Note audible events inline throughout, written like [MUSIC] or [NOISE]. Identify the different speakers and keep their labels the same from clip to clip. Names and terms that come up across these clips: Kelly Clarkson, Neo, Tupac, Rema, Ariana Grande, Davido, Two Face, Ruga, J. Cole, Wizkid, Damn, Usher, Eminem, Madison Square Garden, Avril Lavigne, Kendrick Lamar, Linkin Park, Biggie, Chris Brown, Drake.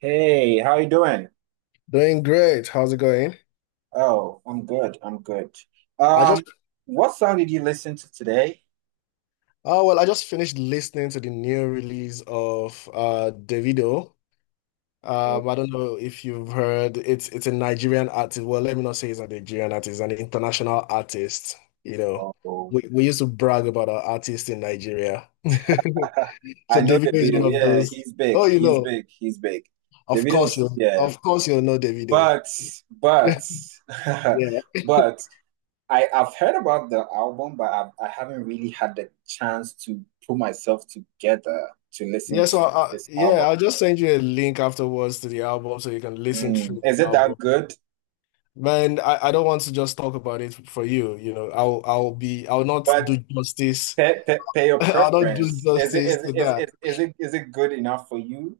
Speaker 1: Hey, how you doing?
Speaker 2: Doing great. How's it going?
Speaker 1: Oh, I'm good. I'm good.
Speaker 2: I just
Speaker 1: Um, what song did you listen to today?
Speaker 2: oh well, I just finished listening to the new release of Davido. I don't know if you've heard, it's a Nigerian artist. Well, let me not say he's a Nigerian artist, an international artist. You know,
Speaker 1: Oh, oh.
Speaker 2: we used to brag about our artists in Nigeria. [LAUGHS]
Speaker 1: [LAUGHS]
Speaker 2: So
Speaker 1: I know
Speaker 2: Davido
Speaker 1: the
Speaker 2: is
Speaker 1: video.
Speaker 2: one of
Speaker 1: Yeah,
Speaker 2: those.
Speaker 1: he's big.
Speaker 2: Oh,
Speaker 1: He's big. He's big. The
Speaker 2: of
Speaker 1: video
Speaker 2: course
Speaker 1: is,
Speaker 2: you
Speaker 1: yeah.
Speaker 2: of course you'll know Davido.
Speaker 1: But but [LAUGHS]
Speaker 2: Yeah.
Speaker 1: but I've heard about the album, but I haven't really had the chance to put myself together to listen
Speaker 2: Yeah, so
Speaker 1: to
Speaker 2: I,
Speaker 1: this
Speaker 2: yeah,
Speaker 1: album.
Speaker 2: I'll just send you a link afterwards to the album so you can listen
Speaker 1: Mm,
Speaker 2: through the
Speaker 1: is it that
Speaker 2: album.
Speaker 1: good?
Speaker 2: Man, I don't want to just talk about it for you. I'll not
Speaker 1: But
Speaker 2: do justice.
Speaker 1: pay
Speaker 2: [LAUGHS]
Speaker 1: your
Speaker 2: I'll not do
Speaker 1: preference. Is it
Speaker 2: justice
Speaker 1: is it
Speaker 2: to
Speaker 1: is
Speaker 2: that.
Speaker 1: it is it is it good enough for you?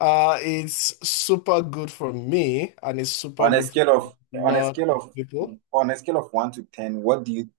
Speaker 2: It's super good for me, and it's super
Speaker 1: On a
Speaker 2: good for a
Speaker 1: scale of on a
Speaker 2: lot
Speaker 1: scale
Speaker 2: of
Speaker 1: of
Speaker 2: people.
Speaker 1: on a scale of one to ten, what do you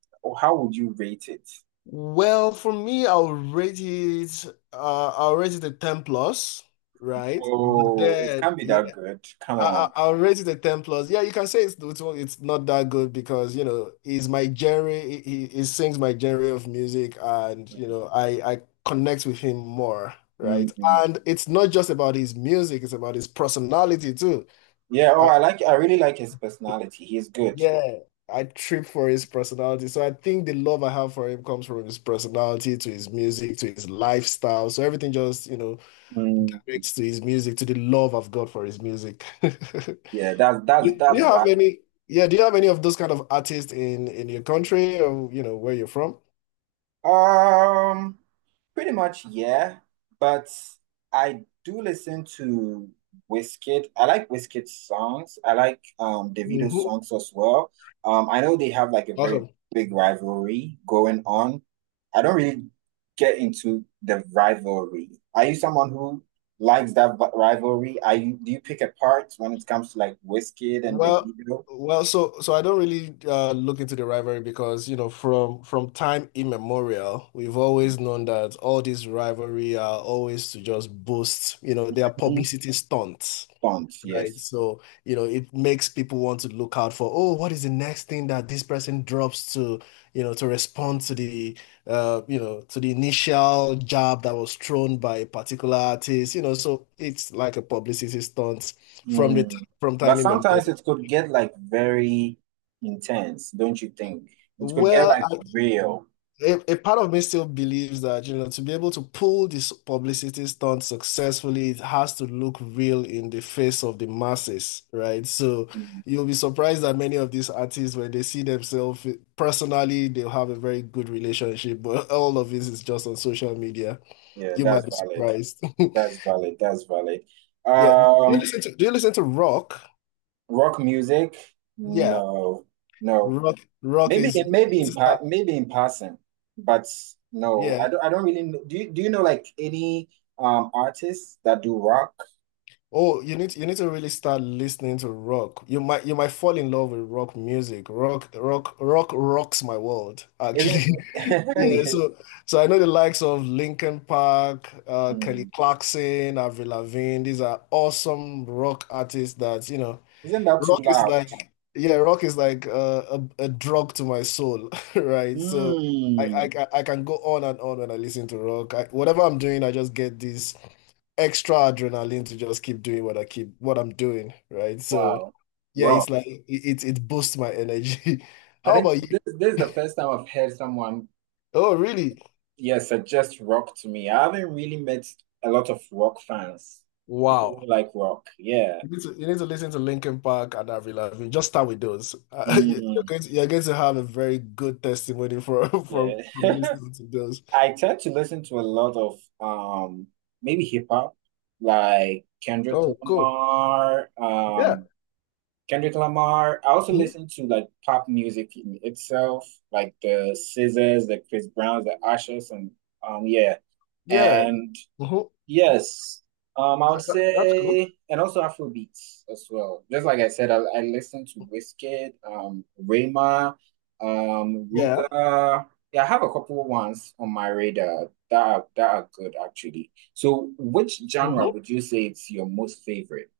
Speaker 1: how would you rate it?
Speaker 2: Well, for me, I'll rate it a 10 plus, right? But
Speaker 1: Oh, it
Speaker 2: then
Speaker 1: can't be that
Speaker 2: yeah,
Speaker 1: good. Come on.
Speaker 2: I'll rate it a 10 plus. Yeah, you can say it's not that good because, you know, he's my genre. He sings my genre of music, and you know I connect with him more, right?
Speaker 1: Mm.
Speaker 2: And it's not just about his music; it's about his personality too.
Speaker 1: Yeah, oh
Speaker 2: I,
Speaker 1: I really like his personality. He's good.
Speaker 2: yeah, I trip for his personality. So I think the love I have for him comes from his personality to his music to his lifestyle. So everything just
Speaker 1: Mm.
Speaker 2: directs to his music, to the love I've got for his music. [LAUGHS] Do
Speaker 1: Yeah, that's that's
Speaker 2: do you
Speaker 1: that's
Speaker 2: have
Speaker 1: valid.
Speaker 2: any, yeah, do you have any of those kind of artists in your country, or you know where you're from?
Speaker 1: Um, pretty much, yeah. But I do listen to Wizkid. I like Wizkid's songs. I like Davido's
Speaker 2: Hmm.
Speaker 1: songs as well. I know they have like a very
Speaker 2: Awesome.
Speaker 1: big rivalry going on. I don't really get into the rivalry. Are you someone who likes that rivalry? Are you Do you pick apart when it comes to like Wizkid and
Speaker 2: Well,
Speaker 1: Davido?
Speaker 2: well, so I don't really look into the rivalry, because you know from time immemorial we've always known that all these rivalry are always to just boost, you know, their
Speaker 1: Mhm.
Speaker 2: publicity stunts.
Speaker 1: Don't,
Speaker 2: Right.
Speaker 1: yes.
Speaker 2: So, it makes people want to look out for, oh, what is the next thing that this person drops, to, to respond to to the initial jab that was thrown by a particular artist, so it's like a publicity stunt from
Speaker 1: Mm.
Speaker 2: from
Speaker 1: But
Speaker 2: time immemorial.
Speaker 1: sometimes it could get like very intense, don't you think? It could get
Speaker 2: Well,
Speaker 1: like real.
Speaker 2: a part of me still believes that, to be able to pull this publicity stunt successfully, it has to look real in the face of the masses, right? So
Speaker 1: Mm.
Speaker 2: you'll be surprised that many of these artists, when they see themselves personally, they'll have a very good relationship, but [LAUGHS] all of this is just on social media.
Speaker 1: Yeah,
Speaker 2: You might
Speaker 1: that's
Speaker 2: be
Speaker 1: valid.
Speaker 2: surprised. [LAUGHS]
Speaker 1: That's valid. That's valid.
Speaker 2: Yeah. Do you
Speaker 1: Um,
Speaker 2: listen to do you listen to rock?
Speaker 1: rock music?
Speaker 2: Yeah.
Speaker 1: No, no.
Speaker 2: Rock rock
Speaker 1: Maybe
Speaker 2: is
Speaker 1: in maybe in part, maybe in passing, but no, I
Speaker 2: Yeah.
Speaker 1: don't really know. Do you know like any artists that do rock?
Speaker 2: Oh, you need to really start listening to rock. You might fall in love with rock music. Rock rocks my world,
Speaker 1: Isn't
Speaker 2: actually. [LAUGHS] Yeah,
Speaker 1: [LAUGHS]
Speaker 2: so I know the likes of Linkin Park, Kelly
Speaker 1: Mm.
Speaker 2: Clarkson, Avril Lavigne. These are awesome rock artists that,
Speaker 1: Isn't that too
Speaker 2: rock is
Speaker 1: loud?
Speaker 2: like yeah, rock is like a drug to my soul, [LAUGHS] right? So
Speaker 1: Mm.
Speaker 2: I can go on and on when I listen to rock. Whatever I'm doing, I just get this extra adrenaline to just keep doing what I'm doing, right? So
Speaker 1: Wow.
Speaker 2: yeah, it's
Speaker 1: Rock.
Speaker 2: like it boosts my energy. [LAUGHS]
Speaker 1: I
Speaker 2: How
Speaker 1: think
Speaker 2: about you?
Speaker 1: this is the first time I've heard someone,
Speaker 2: Oh, really?
Speaker 1: yeah, suggest rock to me. I haven't really met a lot of rock fans, people
Speaker 2: Wow.
Speaker 1: who like rock. Yeah.
Speaker 2: You need to listen to Linkin Park and Avril Lavigne. Just start with those. [LAUGHS] You- you're
Speaker 1: Mm,
Speaker 2: going to, you're going to have a very good testimony for [LAUGHS] from
Speaker 1: yeah. [LAUGHS]
Speaker 2: listening to those.
Speaker 1: I tend to listen to a lot of um maybe hip hop, like Kendrick
Speaker 2: Oh, cool.
Speaker 1: Lamar,
Speaker 2: Yeah.
Speaker 1: um Kendrick Lamar. I also
Speaker 2: Mhm.
Speaker 1: listen to like pop music in itself, like the Scissors, the Chris Browns, the Ushers, and yeah.
Speaker 2: Yeah.
Speaker 1: And
Speaker 2: Mhm.
Speaker 1: yes, I would
Speaker 2: That's cool.
Speaker 1: say, and also Afrobeats as well. Just like I said, I listen to Wizkid, Rema,
Speaker 2: Yeah.
Speaker 1: Ruga. Yeah, I have a couple ones on my radar that are good actually. So, which genre
Speaker 2: Mhm.
Speaker 1: would you say it's your most favorite?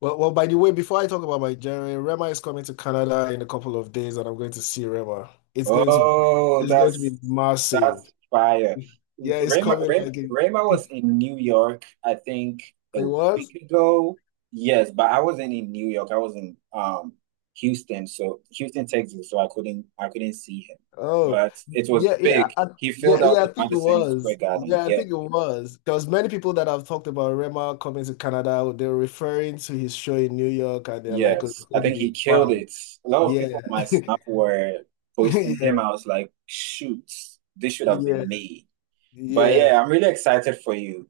Speaker 2: Well, by the way, before I talk about my journey, Rema is coming to Canada in a couple of days, and I'm going to see Rema. It's going to be,
Speaker 1: Oh,
Speaker 2: it's going to
Speaker 1: that's
Speaker 2: be massive.
Speaker 1: that's fire.
Speaker 2: Yeah, it's
Speaker 1: Rayma,
Speaker 2: coming
Speaker 1: Ray,
Speaker 2: like in-
Speaker 1: Rayma
Speaker 2: [LAUGHS] it
Speaker 1: was in New York, I think a
Speaker 2: was.
Speaker 1: week ago. Yes, but I wasn't in New York. I was in Houston, so Houston, Texas, so I couldn't see him.
Speaker 2: Oh,
Speaker 1: But it was
Speaker 2: yeah, yeah,
Speaker 1: big. He
Speaker 2: yeah,
Speaker 1: filled out
Speaker 2: yeah. I
Speaker 1: the
Speaker 2: think it
Speaker 1: Madison Square
Speaker 2: was.
Speaker 1: Garden.
Speaker 2: Yeah, I
Speaker 1: Yeah.
Speaker 2: think it was. There was many people that have talked about Rema coming to Canada. They're referring to his show in New York, and they're like, "Oh, it's
Speaker 1: Yes. I
Speaker 2: going to
Speaker 1: think
Speaker 2: be
Speaker 1: he killed
Speaker 2: bang."
Speaker 1: it. A lot of
Speaker 2: Yeah,
Speaker 1: people on my Snap
Speaker 2: [LAUGHS]
Speaker 1: were posting him.
Speaker 2: yeah,
Speaker 1: I was like, shoot, this should have
Speaker 2: yeah,
Speaker 1: been me. But
Speaker 2: yeah,
Speaker 1: yeah, I'm really excited for you.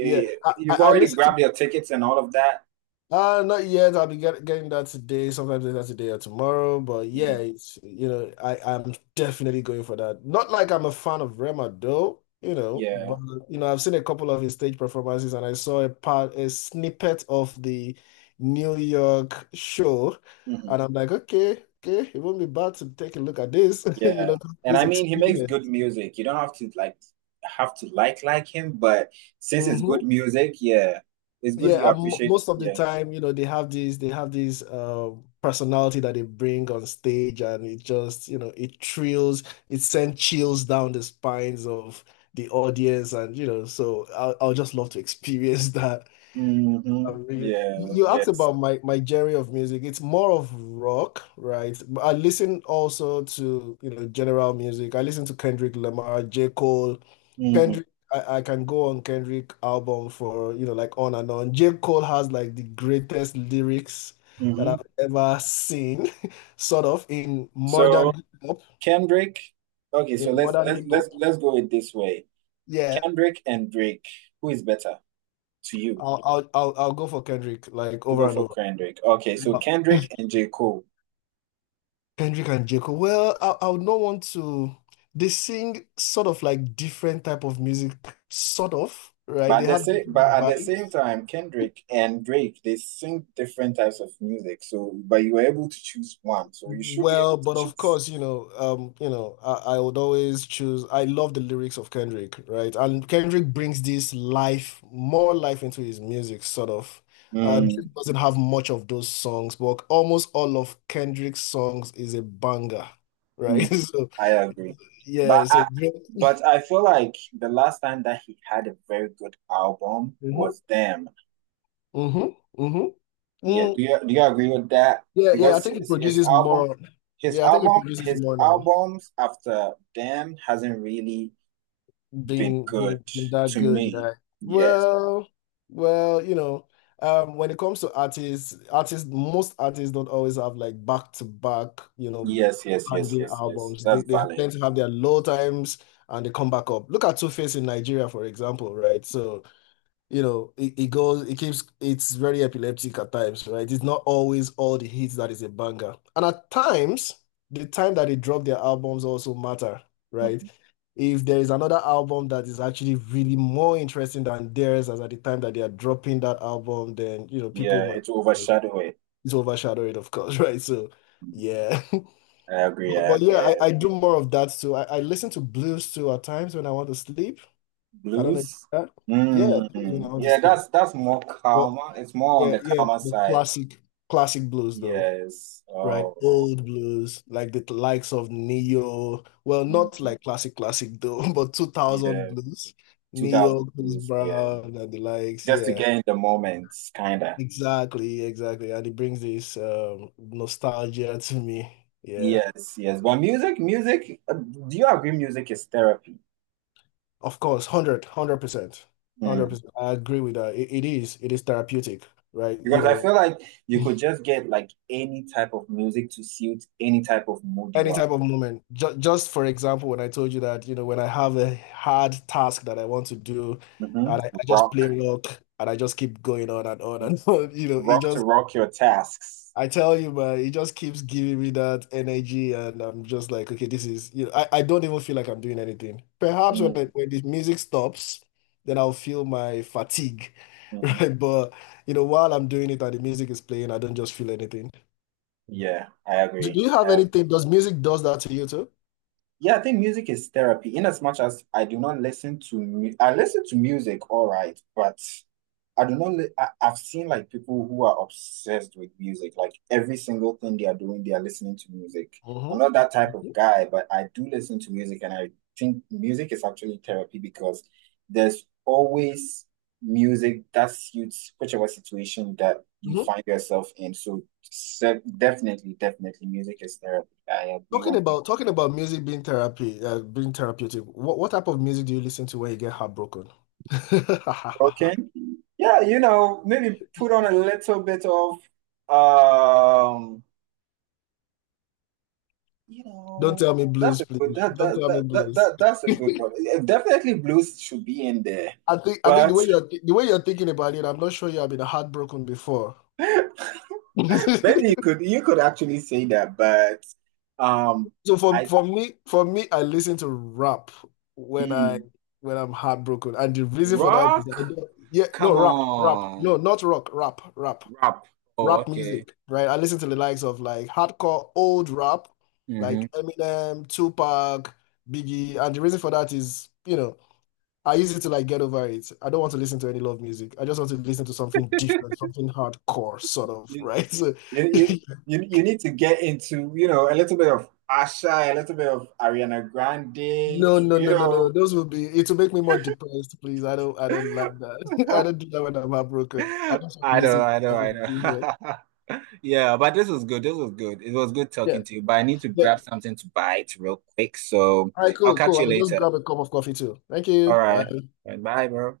Speaker 2: yeah. I, I
Speaker 1: You've
Speaker 2: I
Speaker 1: already
Speaker 2: listened to.
Speaker 1: grabbed your tickets and all of that.
Speaker 2: Not yet. I'll be getting that today, sometimes later today or tomorrow. But yeah,
Speaker 1: Mm,
Speaker 2: it's, I'm definitely going for that. Not like I'm a fan of Rema though, but
Speaker 1: yeah.
Speaker 2: I've seen a couple of his stage performances, and I saw a snippet of the New York show,
Speaker 1: Hmm.
Speaker 2: and I'm like, okay, okay, it won't be bad to take a look at this, [LAUGHS]
Speaker 1: Yeah. And
Speaker 2: this
Speaker 1: I mean, he makes good
Speaker 2: experience.
Speaker 1: music. You don't have to like him, but since it's good
Speaker 2: Mm-hmm.
Speaker 1: music, yeah, it's good
Speaker 2: Yeah,
Speaker 1: you appreciate.
Speaker 2: most of the
Speaker 1: Yeah.
Speaker 2: time, they have these personality that they bring on stage, and it just, you know, it thrills, it sends chills down the spines of the audience, and so I'll just love to [LAUGHS] experience that.
Speaker 1: Hmm. Yeah.
Speaker 2: You asked
Speaker 1: Yes.
Speaker 2: about my genre of music. It's more of rock, right? But I listen also to, general music. I listen to Kendrick Lamar, J. Cole.
Speaker 1: Hmm.
Speaker 2: Kendrick, I can go on Kendrick album for, like, on and on. J. Cole has like the greatest lyrics that
Speaker 1: Hmm.
Speaker 2: I've ever seen, [LAUGHS] sort of, in modern
Speaker 1: So
Speaker 2: hip hop.
Speaker 1: Kendrick. Okay,
Speaker 2: In
Speaker 1: so let's
Speaker 2: modern
Speaker 1: let's
Speaker 2: hip hop.
Speaker 1: let's let's go with this way.
Speaker 2: Yeah.
Speaker 1: Kendrick and Drake, who is better to you?
Speaker 2: I'll go for Kendrick like,
Speaker 1: You
Speaker 2: over
Speaker 1: go
Speaker 2: and
Speaker 1: for
Speaker 2: over.
Speaker 1: Kendrick. Okay, so Kendrick and J. Cole.
Speaker 2: Kendrick and Jacob. Well, I would not want to. They sing sort of like different type of music, sort of, right?
Speaker 1: But at
Speaker 2: They
Speaker 1: the
Speaker 2: have
Speaker 1: same, but
Speaker 2: different
Speaker 1: at the same
Speaker 2: vibes.
Speaker 1: time, Kendrick and Drake, they sing different types of music. So, but you were able to choose one. So you should be able
Speaker 2: Well,
Speaker 1: to
Speaker 2: but of
Speaker 1: choose.
Speaker 2: course, I would always choose. I love the lyrics of Kendrick, right? And Kendrick brings more life into his music, sort of.
Speaker 1: Mm,
Speaker 2: Drake doesn't have much of those songs, but almost all of Kendrick's songs is a banger, right?
Speaker 1: mm,
Speaker 2: [LAUGHS] So
Speaker 1: I agree.
Speaker 2: yeah,
Speaker 1: But
Speaker 2: so
Speaker 1: I,
Speaker 2: Drake.
Speaker 1: but I feel like the last time that he had a very good album was Damn.
Speaker 2: Mm-hmm. Mm-hmm.
Speaker 1: Yeah,
Speaker 2: Mm,
Speaker 1: do you agree with that?
Speaker 2: yeah, yeah. I
Speaker 1: Because
Speaker 2: think it
Speaker 1: his, his
Speaker 2: produces
Speaker 1: album,
Speaker 2: more.
Speaker 1: his
Speaker 2: Yeah, I think it
Speaker 1: album,
Speaker 2: produces
Speaker 1: his
Speaker 2: more now,
Speaker 1: albums after Damn hasn't really been
Speaker 2: being
Speaker 1: good
Speaker 2: being, being that
Speaker 1: to
Speaker 2: good,
Speaker 1: me.
Speaker 2: right?
Speaker 1: Yes.
Speaker 2: Well, well, when it comes to artists, most artists don't always have like back to back,
Speaker 1: Yes, yes, yes,
Speaker 2: banging
Speaker 1: yes, yes.
Speaker 2: albums. They
Speaker 1: That's
Speaker 2: they
Speaker 1: valid.
Speaker 2: tend to have their low times and they come back up. Look at Two Face in Nigeria, for example, right? So you know, it goes, it keeps, it's very epileptic at times, right? It's not always all the hits that is a banger. And at times, the time that they drop their albums also matter, right?
Speaker 1: Mhm.
Speaker 2: If there is another album that is actually really more interesting than theirs as at the time that they are dropping that album, then, people
Speaker 1: Yeah,
Speaker 2: might
Speaker 1: it overshadow it.
Speaker 2: it's overshadow it, of course, [LAUGHS] right? So, yeah. [LAUGHS]
Speaker 1: I agree,
Speaker 2: But,
Speaker 1: I
Speaker 2: but yeah,
Speaker 1: agree,
Speaker 2: I,
Speaker 1: I
Speaker 2: I do
Speaker 1: agree.
Speaker 2: more of that too. I listen to blues too at times when I want to sleep. I don't know if you
Speaker 1: Blues?
Speaker 2: do that. Yeah, blues when I
Speaker 1: Mm,
Speaker 2: want to
Speaker 1: yeah,
Speaker 2: sleep.
Speaker 1: that's more
Speaker 2: But
Speaker 1: calmer. It's more on
Speaker 2: yeah,
Speaker 1: the
Speaker 2: yeah,
Speaker 1: calmer
Speaker 2: the
Speaker 1: side.
Speaker 2: classic classic blues though,
Speaker 1: Yes.
Speaker 2: right?
Speaker 1: Oh.
Speaker 2: Old blues, like the likes of Neo. Well, not
Speaker 1: Mhm.
Speaker 2: like classic classic though, [LAUGHS] but 2000
Speaker 1: Yeah.
Speaker 2: blues. Neo,
Speaker 1: 2000
Speaker 2: Chris
Speaker 1: blues. Yeah.
Speaker 2: Brown, and the likes.
Speaker 1: Just to
Speaker 2: Yeah,
Speaker 1: get in the moments, kinda.
Speaker 2: exactly, exactly. And it brings this nostalgia to me. Yeah.
Speaker 1: Yes, yes. But music, do you agree music is therapy?
Speaker 2: Of course, 100, percent
Speaker 1: Hmm.
Speaker 2: 100%. I agree with that. It is therapeutic, right? You
Speaker 1: Because I
Speaker 2: know,
Speaker 1: feel like you could just get like any type of music to suit any type of mood you
Speaker 2: any
Speaker 1: are.
Speaker 2: type of moment. Ju Just for example, when I told you that, when I have a hard task that I want to do,
Speaker 1: Hmm.
Speaker 2: and I just play
Speaker 1: Rock,
Speaker 2: rock, and I just keep going on and [LAUGHS] on. It
Speaker 1: rock to
Speaker 2: just—
Speaker 1: rock your tasks.
Speaker 2: I tell you, man, it just keeps giving me that energy, and I'm just like, okay, this is, you know, I don't even feel like I'm doing anything. Perhaps when
Speaker 1: Mm-hmm.
Speaker 2: when the music stops, then I'll feel my fatigue, [LAUGHS] right? But you know, while I'm doing it and the music is playing, I don't just feel anything.
Speaker 1: Yeah, I
Speaker 2: Do
Speaker 1: agree.
Speaker 2: you have
Speaker 1: I agree.
Speaker 2: anything? Does that to you too?
Speaker 1: Yeah, I think music is therapy in as much as I do not listen to mu I listen to music, all right, but I do not li I've seen like people who are obsessed with music, like every single thing they are doing, they are listening to music. I'm not that type
Speaker 2: Mm-hmm.
Speaker 1: of guy, but I do listen to music and I think music is actually therapy because there's always music that suits whichever situation that you
Speaker 2: Hmm.
Speaker 1: find yourself in. So definitely, definitely music is therapy. I agree one. hundred percent.
Speaker 2: Talking about music being therapy, being therapeutic. What type of music do you listen to when you get heartbroken? [LAUGHS]
Speaker 1: Okay. Yeah, you know, maybe put on a little bit of um, you
Speaker 2: Don't
Speaker 1: know,
Speaker 2: tell me
Speaker 1: that's
Speaker 2: blues,
Speaker 1: a good
Speaker 2: please. Don't tell me blues.
Speaker 1: that's a
Speaker 2: [LAUGHS]
Speaker 1: good one. Definitely blues should be in there.
Speaker 2: I think
Speaker 1: But
Speaker 2: the way you're thinking about it, I'm not sure you have been heartbroken before.
Speaker 1: [LAUGHS] maybe
Speaker 2: [LAUGHS]
Speaker 1: you could actually say that, but um
Speaker 2: So
Speaker 1: I
Speaker 2: for me, I listen to rap when I
Speaker 1: mm,
Speaker 2: when I'm heartbroken, and the reason for that is— I
Speaker 1: rock,
Speaker 2: don't, yeah, no,
Speaker 1: come
Speaker 2: rap, rap, no,
Speaker 1: on,
Speaker 2: not rock, rap, rap.
Speaker 1: rap. Oh,
Speaker 2: Rap
Speaker 1: okay.
Speaker 2: music, right? I listen to the likes of like hardcore old rap,
Speaker 1: Mm-hmm.
Speaker 2: like Eminem, Tupac, Biggie, and the reason for that is, I use it to like get over it. I don't want to listen to any love music. I just want to listen to something different, something hardcore, sort of, right? [LAUGHS] So,
Speaker 1: You, you, you need to get into, a little bit of Asha, a little bit of Ariana Grande,
Speaker 2: no, no,
Speaker 1: you
Speaker 2: no, no, no,
Speaker 1: know.
Speaker 2: no. Those will be— it will make me more depressed, please. I don't like that. [LAUGHS] I don't do
Speaker 1: [LAUGHS]
Speaker 2: that when I'm heartbroken. I just want to
Speaker 1: I know,
Speaker 2: listen to
Speaker 1: I know, I
Speaker 2: something different.
Speaker 1: know. [LAUGHS] Yeah, but this was good. This was good. It was good
Speaker 2: Yeah.
Speaker 1: talking to you, but I need to
Speaker 2: Yeah.
Speaker 1: grab something to bite real quick. So
Speaker 2: All right,
Speaker 1: I'll
Speaker 2: cool,
Speaker 1: catch
Speaker 2: cool.
Speaker 1: you
Speaker 2: I'll just
Speaker 1: later.
Speaker 2: grab a cup of coffee too. Thank
Speaker 1: All
Speaker 2: you. Bye.
Speaker 1: right. All right, bye, bro.